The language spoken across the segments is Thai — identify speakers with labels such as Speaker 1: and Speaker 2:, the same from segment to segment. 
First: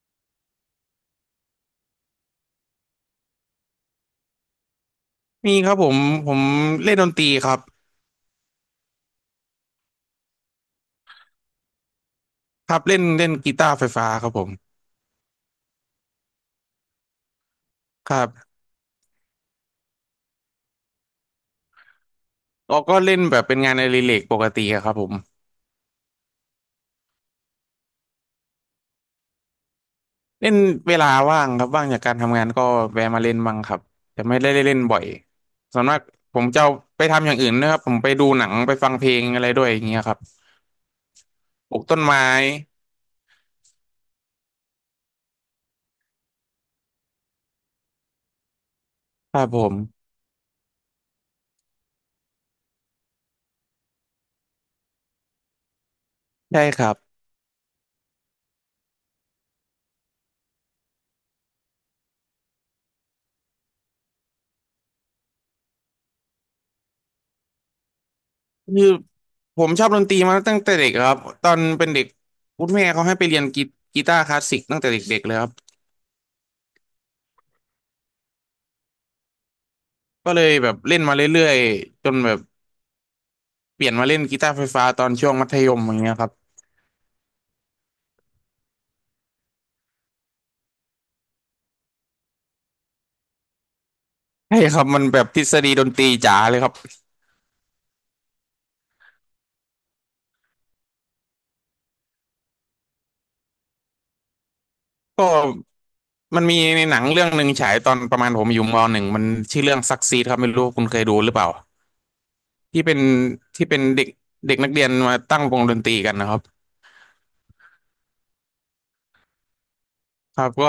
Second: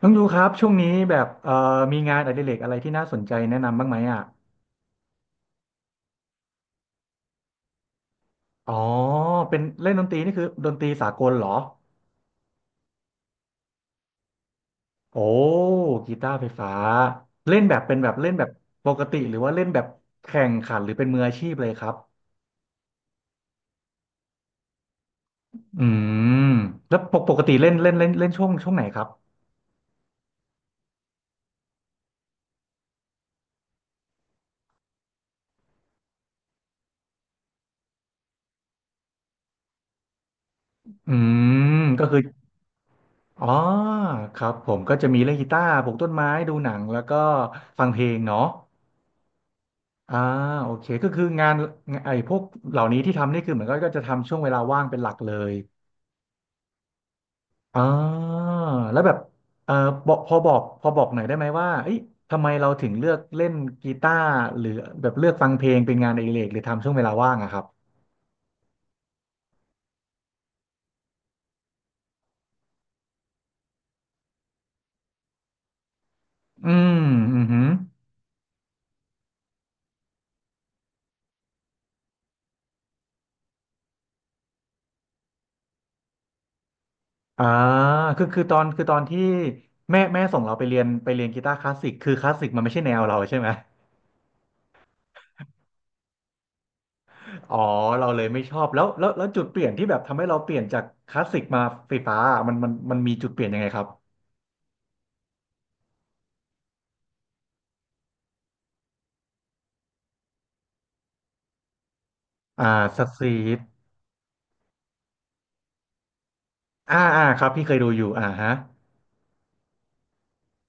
Speaker 1: น้องดูครับช่วงนี้แบบมีงานอดิเรกอะไรที่น่าสนใจแนะนำบ้างไหมอ่ะ
Speaker 2: มีครับผมเล่นดนตรีครับ
Speaker 1: อ๋อเป็นเล่นดนตรีนี่คือดนตรีสากลเหรอ
Speaker 2: ครับเล่นเล่นกีตาร์ไฟฟ้าครับผม
Speaker 1: โอ้กีตาร์ไฟฟ้าเล่นแบบเป็นแบ
Speaker 2: ค
Speaker 1: บ
Speaker 2: รั
Speaker 1: เล่นแบบ
Speaker 2: บ
Speaker 1: ปกติหรือว่าเล่นแบบแข่งขันหรือเป็นมืออาชีพเลยครับ
Speaker 2: เราก็เล่นแบบเป็นงานอดิเรกปกติอะครับผม
Speaker 1: อืมแล้วปกปกติเล่นเล่นเล่นเล่นช่วงไหนครับ
Speaker 2: เล่นเวลาว่างครับว่างจากการทำงานก็แวะมาเล่นบ้างครับแต่ไม่ได้เล่นบ่อยส่วนมากผมจะเอาไปทำอย่างอื่นนะครับผมไปดูหนังไปฟังเพลงอะไรด้วยอย่างเงี้ยครับ
Speaker 1: อื
Speaker 2: ปลู
Speaker 1: ม
Speaker 2: กต้น
Speaker 1: ก็คือ
Speaker 2: ไม้
Speaker 1: อ๋อครับผมก็จะมีเล่นกีตาร์ปลูกต้นไม้ดูหนังแล้วก็ฟังเพลงเนาะ
Speaker 2: ครับผม
Speaker 1: อ่าโอเคก็คืองานไอ้พวกเหล่านี้ที่ทำนี่คือเหมือนก็จะทำช่วงเวลาว่างเป็นหลักเลย
Speaker 2: ใช่ครับ
Speaker 1: อ่าแล้วแบบเออบอกหน่อยได้ไหมว่าเอ้ยทำไมเราถึงเลือกเล่นกีตาร์หรือแบบเลือกฟังเพลงเป็นงานอดิเรกหรือทำช่วงเวลาว่างอะครับ
Speaker 2: คือผมชอบดนตรีมาตั้งแต่เด็กครับตอนเป็นเด็กคุณแม่เขาให้ไปเรียนกีตาร์คลาสสิกตั้งแต่เด็กๆเลยครับ
Speaker 1: อืมอือหือ
Speaker 2: ก็เลยแบบเล่นมาเรื่อยๆจนแบบเปลี่ยนมาเล่นกีตาร์ไฟฟ้าตอนช่วงมัธยมอย่างเงี้ยครับ
Speaker 1: อ่าคือตอนที่แม่ส่งเราไปเรียนกีตาร์คลาสสิกคือคลาสสิกมันไม่ใช่แนวเราใช่ไหม
Speaker 2: ใช่ครับมันแบบทฤษฎีดนตรีจ๋าเลยครับ
Speaker 1: อ๋อเราเลยไม่ชอบแล้วจุดเปลี่ยนที่แบบทำให้เราเปลี่ยนจากคลาสสิกมาไฟฟ้าอะมันมีจุดเปลี่ยนยังไงครับ
Speaker 2: ก็มันมีในหนังเรื่องหนึ่งฉายตอนประมาณผมอยู่มหนึ่งมันชื่อเรื่องซักซีดครับไม่รู้ว่าคุณเคยดูหรือเปล่า
Speaker 1: อ่า
Speaker 2: ที่เป็
Speaker 1: ส
Speaker 2: น
Speaker 1: ตรีท
Speaker 2: ที่เป็นเด็กเด็กนักเรียนมาตั้งวงดนตรีกันนะครับ
Speaker 1: อ่าอ่าครับพี่เคยดูอยู่อ่าฮะ
Speaker 2: ครับก็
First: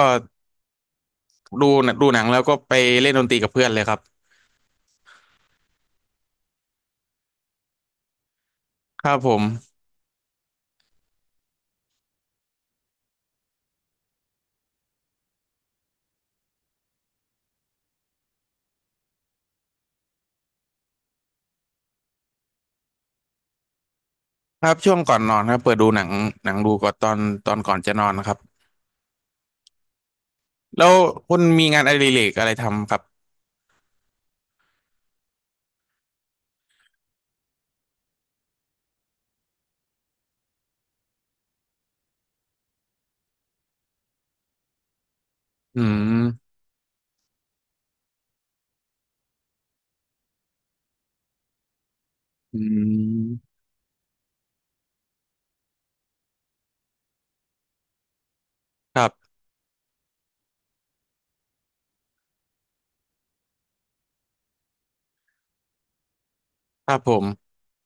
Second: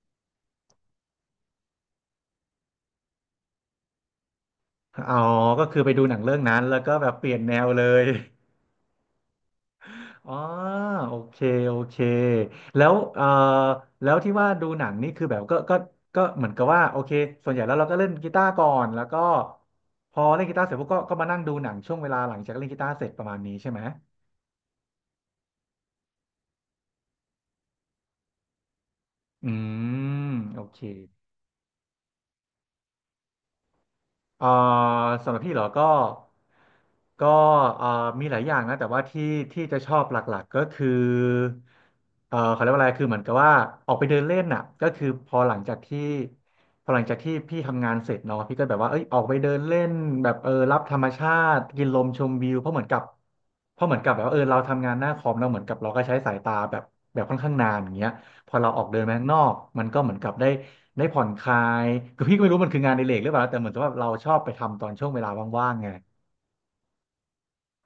Speaker 2: ดูดูหนังแล้วก็ไปเล่นดนตรีกับเพื่อนเลยครับ
Speaker 1: อ๋อก็คือไปดูหนังเรื่องนั้นแล้วก็แบบเปลี่ยนแนวเลย
Speaker 2: ครับผม
Speaker 1: อ๋อโอเคโอเคแล้วแล้วที่ว่าดูหนังนี่คือแบบก็เหมือนกับว่าโอเคส่วนใหญ่แล้วเราก็เล่นกีตาร์ก่อนแล้วก็พอเล่นกีตาร์เสร็จพวกก็มานั่งดูหนังช่วงเวลาหลังจากเล่นกีตาร์เสร็จประมาณนี้ใช่ไหม
Speaker 2: ครับช่วงก่อนนอนครับเปิดดูหนังหนังดูก่อนตอนก่อนจะนอนนะครับ
Speaker 1: อืมโอเค
Speaker 2: แล้วคุณมีงานอดิเรกอะไรทำครับ
Speaker 1: เอ่อสำหรับพี่เหรอก็ก็เอ่อมีหลายอย่างนะแต่ว่าที่จะชอบหลักๆก็คือเขาเรียกว่าอะไรคือเหมือนกับว่าออกไปเดินเล่นน่ะก็คือ
Speaker 2: อืม
Speaker 1: พอหลังจากที่พี่ทำงานเสร็จเนาะพี่ก็แบบว่าเอ้ยออกไปเดินเล่นแบบเออรับธรรมชาติกินลมชมวิว
Speaker 2: อื
Speaker 1: เพราะ
Speaker 2: ม
Speaker 1: เพราะเหมือนกับแบบว่าเออเราทำงานหน้าคอมเราเหมือนกับเราก็ใช้สายตาแบบค่อนข้างนานอย่างเงี้ยพอเราออก
Speaker 2: ค
Speaker 1: เดิน
Speaker 2: รั
Speaker 1: ไปข้าง
Speaker 2: บ
Speaker 1: นอกมันก็เหมือนกับได้ผ่อนคลายคือพี่ก็ไม่รู้มันคืองานในเลกหรือเปล่าแต่เหมือนกับว่าเราชอบไปทำตอนช่วงเวลาว่างๆไง
Speaker 2: ครับผม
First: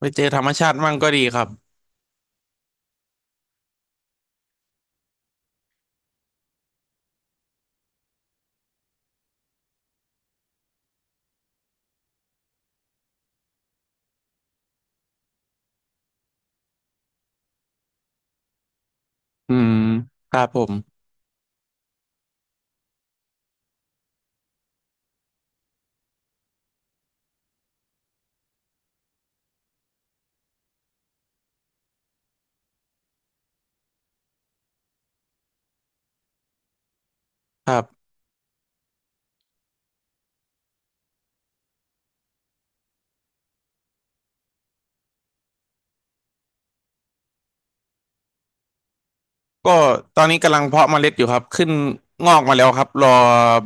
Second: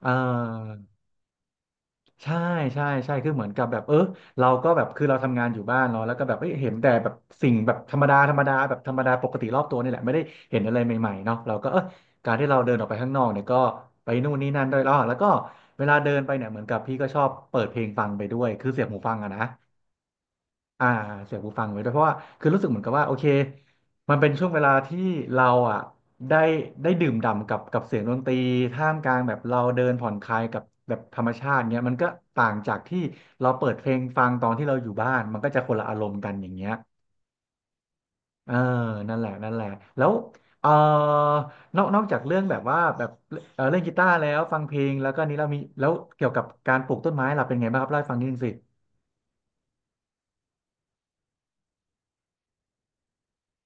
Speaker 1: เ
Speaker 2: ปเจอธรรมชาติ
Speaker 1: ออ
Speaker 2: มั่งก็ดีครับ
Speaker 1: ใช่ใช่คือเหมือนกับแบบเออเราก็แบบคือเราทำงานอยู่บ้านเนาะแล้วก็แบบเอ้ยเห็นแต่แบบสิ่งแบบธรรมดาธรรมดาแบบธรรมดาปกติรอบตัวนี่แหละไม่ได้เห็นอะไรใหม่ๆเนาะเราก็เออการที่เราเดินออกไปข้างนอกเนี่ยก็ไปนู่นนี่นั่นด้วยแล้วก็เวลาเดินไปเนี่ยเหมือนกับพี่ก็ชอบเปิดเพลงฟังไปด้วยคือเสียบหูฟังอะนะ
Speaker 2: อืมครับผม
Speaker 1: อ่าเสียงหูฟังไว้ด้วยเพราะว่าคือรู้สึกเหมือนกับว่าโอเคมันเป็นช่วงเวลาที่เราอ่ะได้ได้ดื่มด่ำกับเสียงดนตรีท่ามกลางแบบเราเดินผ่อนคลายกับแบบธรรมชาติเงี้ยมันก็ต่างจากที่เราเปิดเพลงฟังตอนที่เราอยู่บ้านมันก็จะคนละอารมณ์กันอย่างเงี้ย
Speaker 2: ครับ
Speaker 1: เออนั่นแหละนั่นแหละแล้วเออนอกจากเรื่องแบบว่าแบบเออเล่นกีตาร์แล้วฟังเพลงแล้วก็นี้เรามีแล้วเกี่ยวกับการปลูกต้นไม้ล่ะเป็นไงบ้างครับเล่าให้ฟังนิดนึงสิ
Speaker 2: ก็ตอนนี้กำลังเพาะเมล็ดอยู่ครับขึ้นงอกมาแล้วครับรอ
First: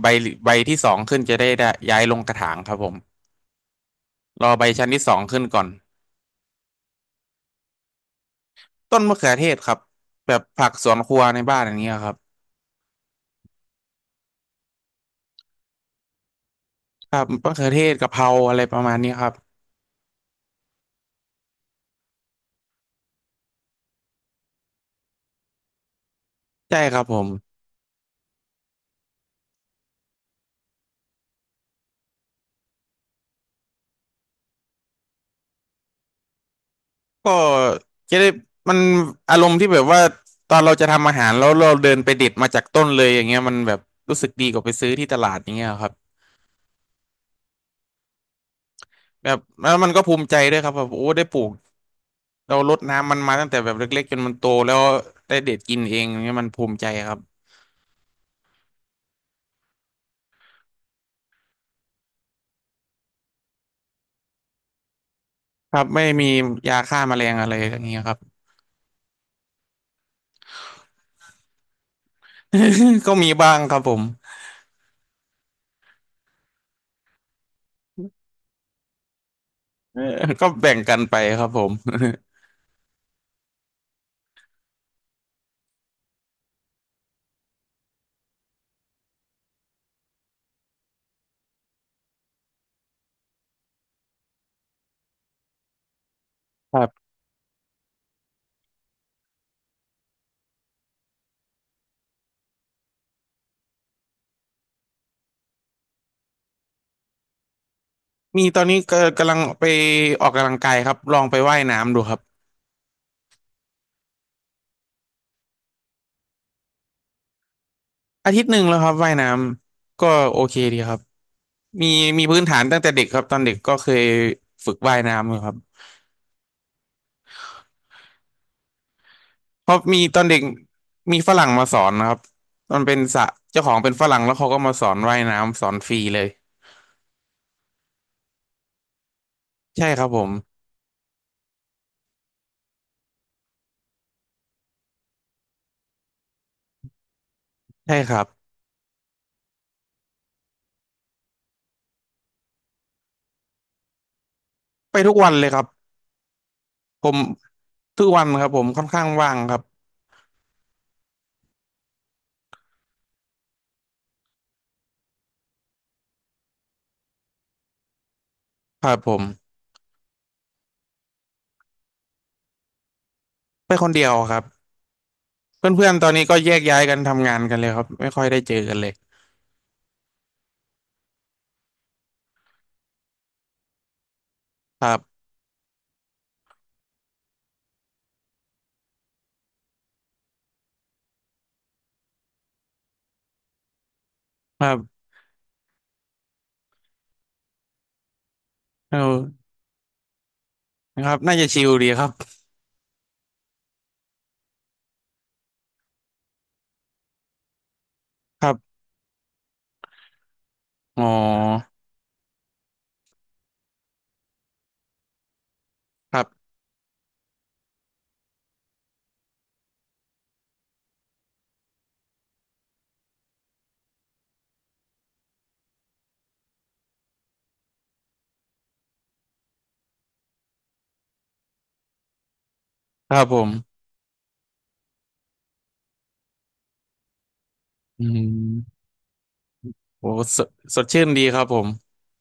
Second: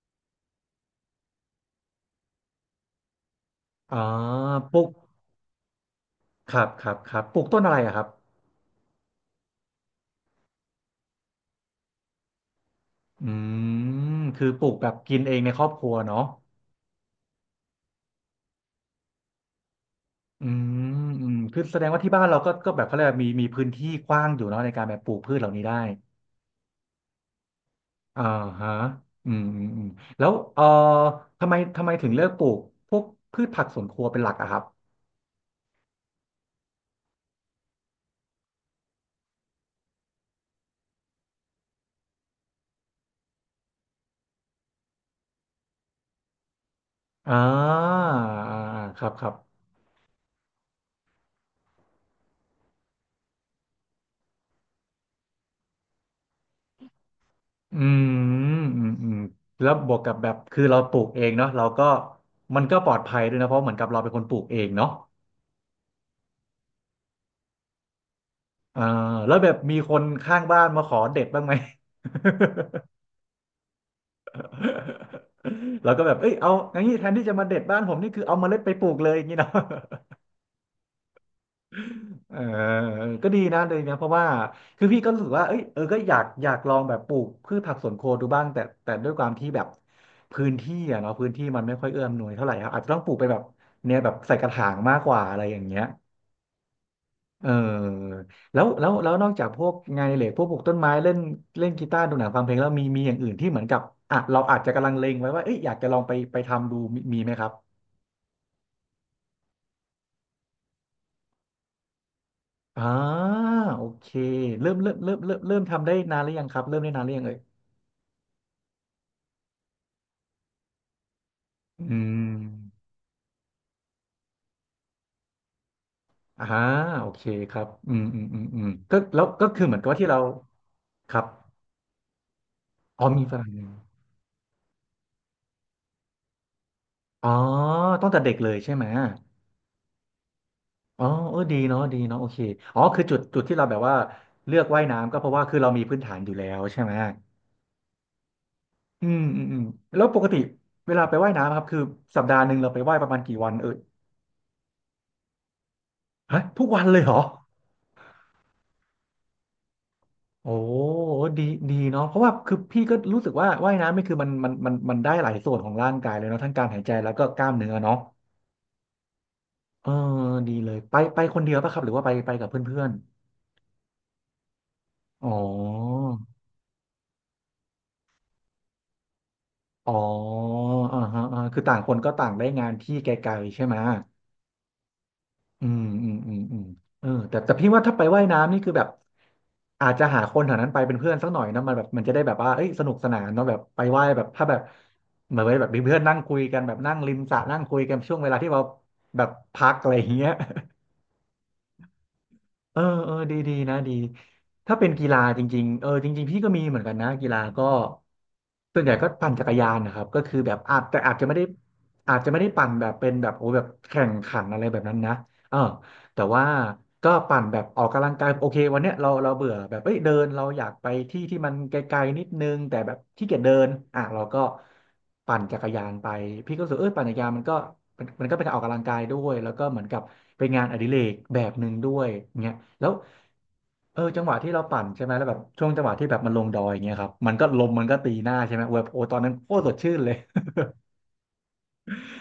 Speaker 2: ใบใบที่สองขึ้นจะได้ได้ย้ายลงกระถางครับผม
Speaker 1: อ๋อ
Speaker 2: รอใบ
Speaker 1: ปลู
Speaker 2: ชั้
Speaker 1: ก
Speaker 2: นที่สองขึ้นก่อน
Speaker 1: ครับปลูกต้นอะไรอะครับ
Speaker 2: ต้นมะเขือเทศครับแบบผักสวนครัวในบ้านอย่างเงี้ยครับ
Speaker 1: อืม คือปลูกแบบกินเองในครอบครัวเนาะ
Speaker 2: ครับมะเขือเทศกะเพราอะไรประมาณนี้ครับ
Speaker 1: อืมอืม คือแสดงว่าที่บ้านเราก็ก็แบบเขาเรียกว่ามีพื้นที่กว้างอยู่เนาะในการแบบปลูกพืชเหล่านี้ได้
Speaker 2: ใช่ครับผม
Speaker 1: อ่าฮะอืมอืมอืมแล้วทำไมถึงเลือกปลูกพวกพืชผักสวนครัวเป็นหลักอะครับ
Speaker 2: ก็จะได้มันอารมณ์ที่แบบว่าตอนเราจะทำอาหารแล้วเราเดินไปเด็ดมาจากต้นเลยอย่างเงี้ยมันแบบรู้สึกดีกว่าไปซื้อที่ตลาดอย่างเงี้ยครับ
Speaker 1: อ่าอ่าอ่าค
Speaker 2: แบ
Speaker 1: รับ
Speaker 2: บแล้วมันก็ภูมิใจด้วยครับแบบโอ้ได้ปลูกเรารดน้ำมันมาตั้งแต่แบบเล็กๆจนมันโตแล้วได้เด็ดกินเองอย่างเงี้ยมันภูมิใจครับ
Speaker 1: อืมอืมอืมแล้วบวกกับแบบคือเราปลูกเองเนาะเราก็มันก็ปลอดภัยด้วยนะเพราะเหมือนกับเราเป็นคนปลูกเองเนาะ
Speaker 2: ครับไม่มียาฆ่าแมลงอะไรอย่างเงี้ยครับ
Speaker 1: เออแล้วแบบมีคนข้างบ้านมาขอเด็ดบ้างไหม
Speaker 2: ก็มีบ้างครับผม
Speaker 1: แราก็แบบเอ้ยเอาอย่างนี้แทนที่จะมาเด็ดบ้านผมนี่คือเอาเมล็ดไปปลูกเลย อย่างนี้เนาะ
Speaker 2: เออก็แบ่งกันไปครับผม
Speaker 1: เออก็ดีนะเลยนะเพราะว่าคือพี่ก็รู้สึกว่าเอ้ยเออก็อยากลองแบบปลูกพืชผักสวนครัวดูบ้างแต่ด้วยความที่แบบพื้นที่อะเนาะพื้นที่มันไม่ค่อยเอื้ออำนวยเท่าไหร่ครับอาจจะต้องปลูกไปแบบเนี่ยแบบใส่กระถางมากกว่าอะไรอย่างเงี้ย
Speaker 2: ครับ
Speaker 1: เออแล้วนอกจากพวกงานอดิเรกพวกปลูกต้นไม้เล่นเล่นกีตาร์ดูหนังฟังเพลงแล้วมีอย่างอื่นที่เหมือนกับอ่ะเราอาจจะกำลังเลงไว้ว่าเอ้ยอยากจะลองไปทำดูมีไหมครับ
Speaker 2: มีตอนนี้ก็กำลังไปออกกำลังกายครับลองไปว่ายน้ำดูครับ
Speaker 1: อ่าโอเคเริ่มทำได้นานหรือยังครับเริ่มได้นานหรือยังเอ่ย
Speaker 2: อาทิตย์หนึ่งแล้วครับว่ายน้ำก็โอเคดีครับมี
Speaker 1: อื
Speaker 2: มีพื้นฐานตั้ง
Speaker 1: ม
Speaker 2: แต่เด็กครับตอนเด็กก็เคยฝึกว่ายน้ำอยู่ครับ
Speaker 1: อ่าโอเคครับอืมอืมอืมอืมก็แล้วก็คือ
Speaker 2: เพ
Speaker 1: เหมือ
Speaker 2: ราะ
Speaker 1: นกับว่า
Speaker 2: มี
Speaker 1: ที่
Speaker 2: ต
Speaker 1: เรา
Speaker 2: อนเด็ก
Speaker 1: ค
Speaker 2: มี
Speaker 1: รับ
Speaker 2: ฝรั่งมาสอนนะครับมันเป็น
Speaker 1: อ๋อ
Speaker 2: ส
Speaker 1: มี
Speaker 2: ระ
Speaker 1: ฝรั่ง
Speaker 2: เจ้าของเป็นฝรั่งแล้วเขาก็มาสอนว่ายน้ำสอนฟรีเลย
Speaker 1: อ๋อตั้งแต่เด็กเลยใช่ไหม
Speaker 2: ใช่ครับผม
Speaker 1: อ๋อเออดีเนาะดีเนาะโอเค อ๋อ คือจุด จุดที่เราแบบว่าเลือกว่ายน้ำก็เพราะว่าคือเรามีพื้นฐานอยู่แล้วใช่ไหม
Speaker 2: ใช่ครับ
Speaker 1: อืมอืมอืมแล้วปกติเวลาไปว่ายน้ำครับคือสัปดาห์หนึ่งเราไปว่ายประมาณกี่วันเออ
Speaker 2: ไปทุกวันเลยครับ
Speaker 1: ฮะทุกวันเลย
Speaker 2: ผ
Speaker 1: เหร
Speaker 2: ม
Speaker 1: อ
Speaker 2: ทุกวันครับผมค่อนข้างว่างครับ
Speaker 1: โอ้ดี ดีเนาะ เพราะว่าคือพี่ก็รู้สึกว่าว่ายน้ำนี่คือมันได้หลายส่วนของร่างกายเลยเนาะทั้งการหายใจแล้วก็กล้ามเนื้อเนาะ
Speaker 2: ครับผม
Speaker 1: เออดีเลยไปคนเดียวป่ะครับหรือว่าไปกับเพื่อน
Speaker 2: ไปคนเดียวครับ
Speaker 1: ๆอ๋อ
Speaker 2: เพื่อนๆตอนนี้ก็แยกย้ายกันทำงานกันเลยครับไม่ค่อยได้เจอกันเลย
Speaker 1: อ๋ออ่าฮะอ่าคือต่างคนก็ต่างได้งานที่ไกลๆใช่ไหม
Speaker 2: ครับ
Speaker 1: อืมอืมอืมอืมเออแต่พี่ว่าถ้าไปว่ายน้ำนี่คือแบบอาจจะหาคนแถวนั้นไปเป็นเพื่อนสักหน่อยนะมันแบบมันจะได้แบบว่าเอ้ยสนุกสนานเนาะแบบไปว่ายแบบถ้าแบบ
Speaker 2: ครับ
Speaker 1: เหมือนไว้แบบมีเพื่อนนั่งคุยกันแบบนั่งริมสระนั่งคุยกันช่วงเวลาที่เรา
Speaker 2: เอ
Speaker 1: แบบ
Speaker 2: อ
Speaker 1: พักอะไรอย่างเงี้ย
Speaker 2: นะครับน่าจะชิลดีครับ
Speaker 1: เออเออดีดีนะดีถ้าเป็นกีฬาจริงๆเออจริงๆพี่ก็มีเหมือนกันนะกีฬาก็
Speaker 2: ครั
Speaker 1: ส่
Speaker 2: บ
Speaker 1: วนใหญ่ก็ปั่นจักรยานนะครับก็คือแบบอาจ
Speaker 2: อ๋
Speaker 1: อาจจะไม่ได้
Speaker 2: อ
Speaker 1: อาจจะไม่ได้ปั่นแบบเป็นแบบโอ้แบบแข่งขันอะไรแบบนั้นนะเออ
Speaker 2: ค
Speaker 1: แต่
Speaker 2: รั
Speaker 1: ว่า
Speaker 2: บ
Speaker 1: ก็ปั่นแบบออกกำลังกายโอเควันเนี้ยเราเบื่อแบบเอ้ยเดินเราอยากไปที่ที่มันไกลๆนิดนึงแต่แบบขี้เกียจเดินอ่ะเราก็ปั่นจักรยานไปพี่ก็รู้สึกเออปั่นจักรยานมันก็มันก็เป็นการออกกำลังกายด้วยแล้วก็เหมือนกับเป็นงานอดิเรกแบบหนึ่งด้วยเงี้ยแล้ว
Speaker 2: ครับผม
Speaker 1: เออจังหวะที่เราปั่นใช่ไหมแล้วแบบช่วงจังหวะที่แบบมันลงดอยอย่างเงี้ยครับมันก็ลมมันก็
Speaker 2: อื
Speaker 1: ตีหน้าใช่ไหมเว้ย
Speaker 2: ม
Speaker 1: โอ้ตอนนั้นโคตรสดชื่น
Speaker 2: โห
Speaker 1: เลย
Speaker 2: สดสดชื่นดีครับผม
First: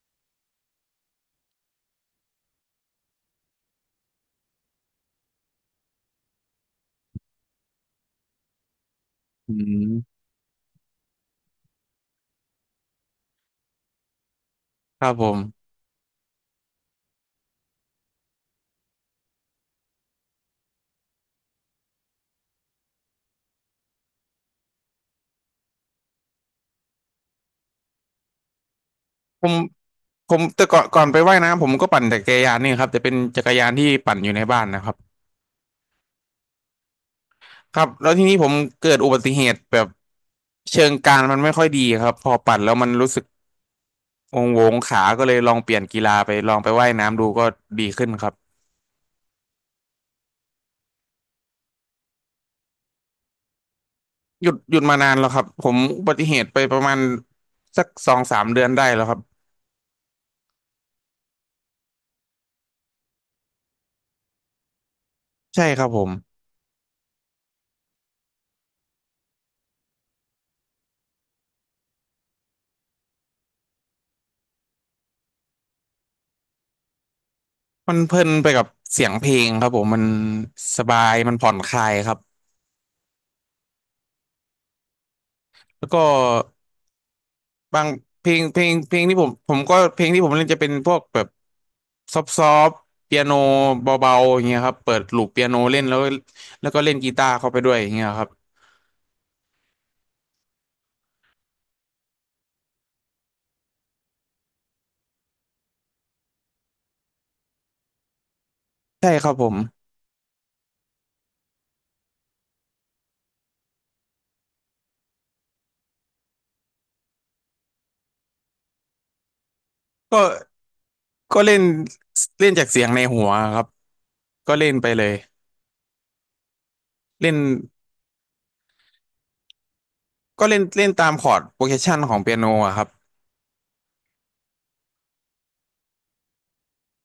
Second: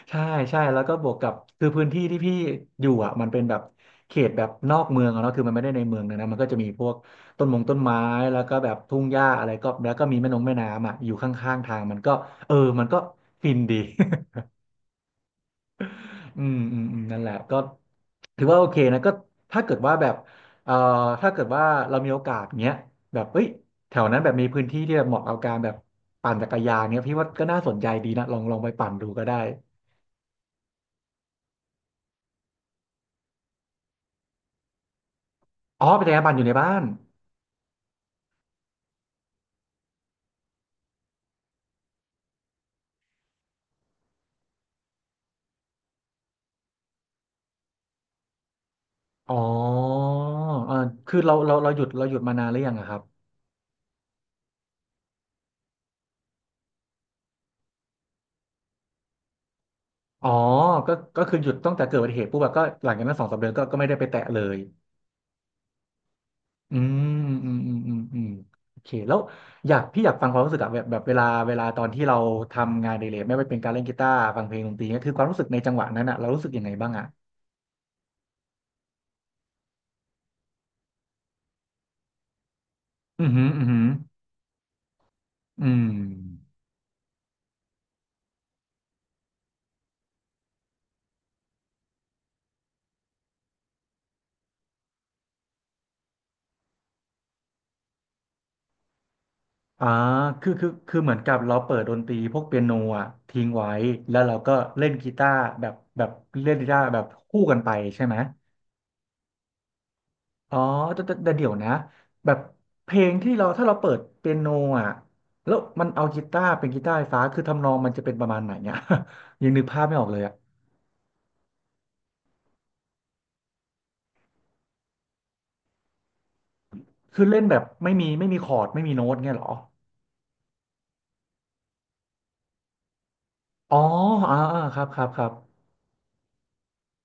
Speaker 1: ใช่ใช่แล้วก็บวกกับคือพื้นที่ที่พี่อยู่อ่ะมันเป็นแบบเขตแบบนอกเมืองอะเนาะคือมันไม่ได้ในเมืองนะมันก็จะมีพวกต้นมงต้นไม้แล้วก็แบบทุ่งหญ้าอะไร
Speaker 2: อื
Speaker 1: ก็แล้วก็มี
Speaker 2: ม
Speaker 1: แม่นงแม่น้ำอ่ะอยู่ข้างๆทางมันก็เออมันก็ฟินดี
Speaker 2: ครับผม
Speaker 1: อืมอืมอืมนั่นแหละก็ถือว่าโอเคนะก็ถ้าเกิดว่าแบบเอ่อถ้าเกิดว่าเรามีโอกาสเงี้ยแบบเอ้ยแถวนั้นแบบมีพื้นที่ที่แบบเหมาะกับการแบบปั่นจักรยานเงี้ยพี่ว่าก็น่าสนใจดีนะลองไปปั่นดูก็ได้
Speaker 2: ผมแต่ก่อนไปว่ายน้ำผมก็ปั่นจักรยานนี่ครับแต่เป็นจักรยานที่ปั่นอยู่ในบ้านนะครับ
Speaker 1: อ๋อเป็นจักรยานปั่นอยู่ในบ้าน
Speaker 2: ครับแล้วทีนี้ผมเกิดอุบัติเหตุแบบเชิงกานมันไม่ค่อยดีครับ พอปั่นแล้วมันรู้สึกองโวงขาก็เลยลองเปลี่ยนกีฬาไปลองไปว่ายน้ำดูก็ดีขึ้นครับ
Speaker 1: อ๋อเออคือเราหยุดเราหยุดมานานหรือยังอะครับ
Speaker 2: หยุดมานานแล้วครับ ผมอุบัติเหตุไปประมาณสักสองสามเดือนได้แล้วครับ
Speaker 1: อ๋อ ก็ก็คือหยุดตั้งแต่เกิดอุบัติเหตุปุ๊บอะก็หลังจากนั้นสองสามเดือนก็ไม่ได้ไปแตะเลย
Speaker 2: ใช่ครับผม
Speaker 1: อืมอืมอืมอืมอืมโอเคแล้วอยากพี่อยากฟังความรู้สึกอะแบบแบบเวลาเวลาตอนที่เราทำงานอดิเรกไม่ว่าเป็นการเล่นกีตาร์ฟังเพลงดนตรีเนี่ยคือความรู้สึกในจังหวะนั้นอะเรารู้สึกยังไงบ้างอะ
Speaker 2: มันเพลินไปกับเสียงเพลงครับผมมันสบายมันผ่อนคลายครับ
Speaker 1: อือหืออือหืออื
Speaker 2: แล้ว
Speaker 1: ม
Speaker 2: ก็บางเพลงเพลงเพลงที่ผมผมก็เพลงที่ผมเล่นจะเป็นพวกแบบซอฟเปียโนเบาๆอย่างเงี้ยครับเปิดลูปเปียโนเล่นแล้วแล้วก็เล่นกีตาร์เข้าไปด้วยอย่างเงี้ยครับ
Speaker 1: อ่าคือเหมือนกับเราเปิดดนตรีพวกเปียโนอ่ะทิ้งไว้ แล้วเราก็เล่นกีตาร์แบบแบบเล่นกีตาร์แบบคู่กันไปใช่ไหม
Speaker 2: ใช่ครับผม
Speaker 1: อ๋อแต่เดี๋ยวนะแบบเพลงที่เราถ้าเราเปิดเปียโนอ่ะแล้วมันเอากีตาร์เป็นกีตาร์ไฟฟ้าคือทำนองมันจะเป็นประมาณไหนเนี่ย ยังนึกภาพไม่ออกเลย
Speaker 2: ก็
Speaker 1: อ่ะ
Speaker 2: ก็เล่นเล่นจากเสียงในหัวครับก็เล่นไปเลย
Speaker 1: คือ
Speaker 2: เล่น
Speaker 1: เล่นแบบไม่มีคอร์ดไม่มีโน้ตเงี้ยเหรอ
Speaker 2: ก็เล่นเล่นตามคอร์ดโปรเกรสชันของเปียโนอะครับ
Speaker 1: อ๋ออ่าอ่าครับครับครับ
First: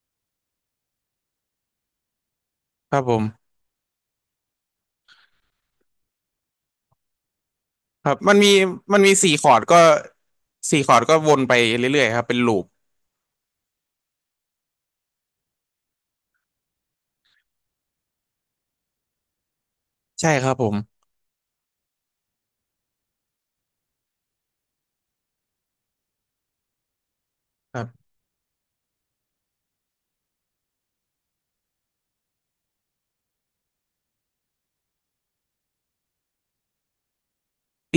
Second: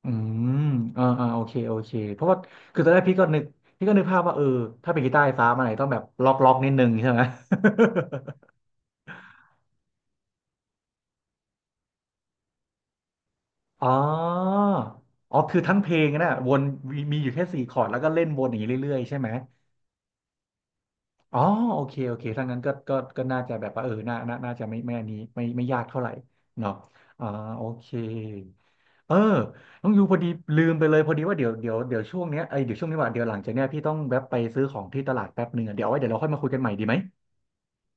Speaker 1: อืมอ่าอ่าโอเคโอเคเพราะว่าคือตอน
Speaker 2: ค
Speaker 1: แร
Speaker 2: รับ
Speaker 1: ก
Speaker 2: ผ
Speaker 1: พี่ก็นึก
Speaker 2: ม
Speaker 1: พี่ก็นึกภาพว่าเออถ้าเป็นกีตาร์ไฟฟ้ามันอาจจะต้องแบบล็อกนิดนึงใช่ไหม
Speaker 2: ครับมันมีสี่คอร์ดก็สี่คอร์ดก็วนไปเรื่อยๆครับเป็นลูป
Speaker 1: อ๋ออ๋อคือทั้งเพลงนะวนมีอยู่แค่สี่คอร์ดแล้วก็เล่นวนอย่างนี้เรื่อยๆใช่ไหม
Speaker 2: ใช่ครับผม
Speaker 1: อ๋อโอเคโอเคถ้างั้นก็ก็น่าจะแบบว่าเออน่าน่าจะไม่ไม่อันนี้ไม่ยากเท่าไหร่เนาะอ่าโอ
Speaker 2: ครั
Speaker 1: เค
Speaker 2: บ
Speaker 1: เออน้องยูพอดีลืมไปเลยพอดีว่าเดี๋ยวช่วงเนี้ยไอยเดี๋ยวช่วงนี้ว่าเดี๋ยวหลังจากเนี้ยพี่ต้องแวะไปซื้อของที่ตลาดแป๊บหนึ่งอะเดี๋ยวเอาไว้เดี๋ยวเราค่อยมาคุยกันใหม่ดีไหม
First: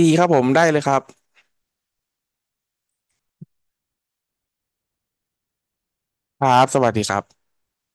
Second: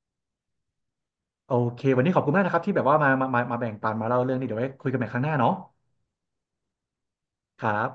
Speaker 2: ดีครับผมได้เลยครับ
Speaker 1: โอเควันนี้ขอบคุณมากนะครับที่แบบว่ามาแบ่งปันมาเล่าเรื่องนี้เดี๋ยวไว้คุยกันใหม่ครั้งหน้าเนาะ
Speaker 2: ครับสวัสดีครับ
Speaker 1: ครับ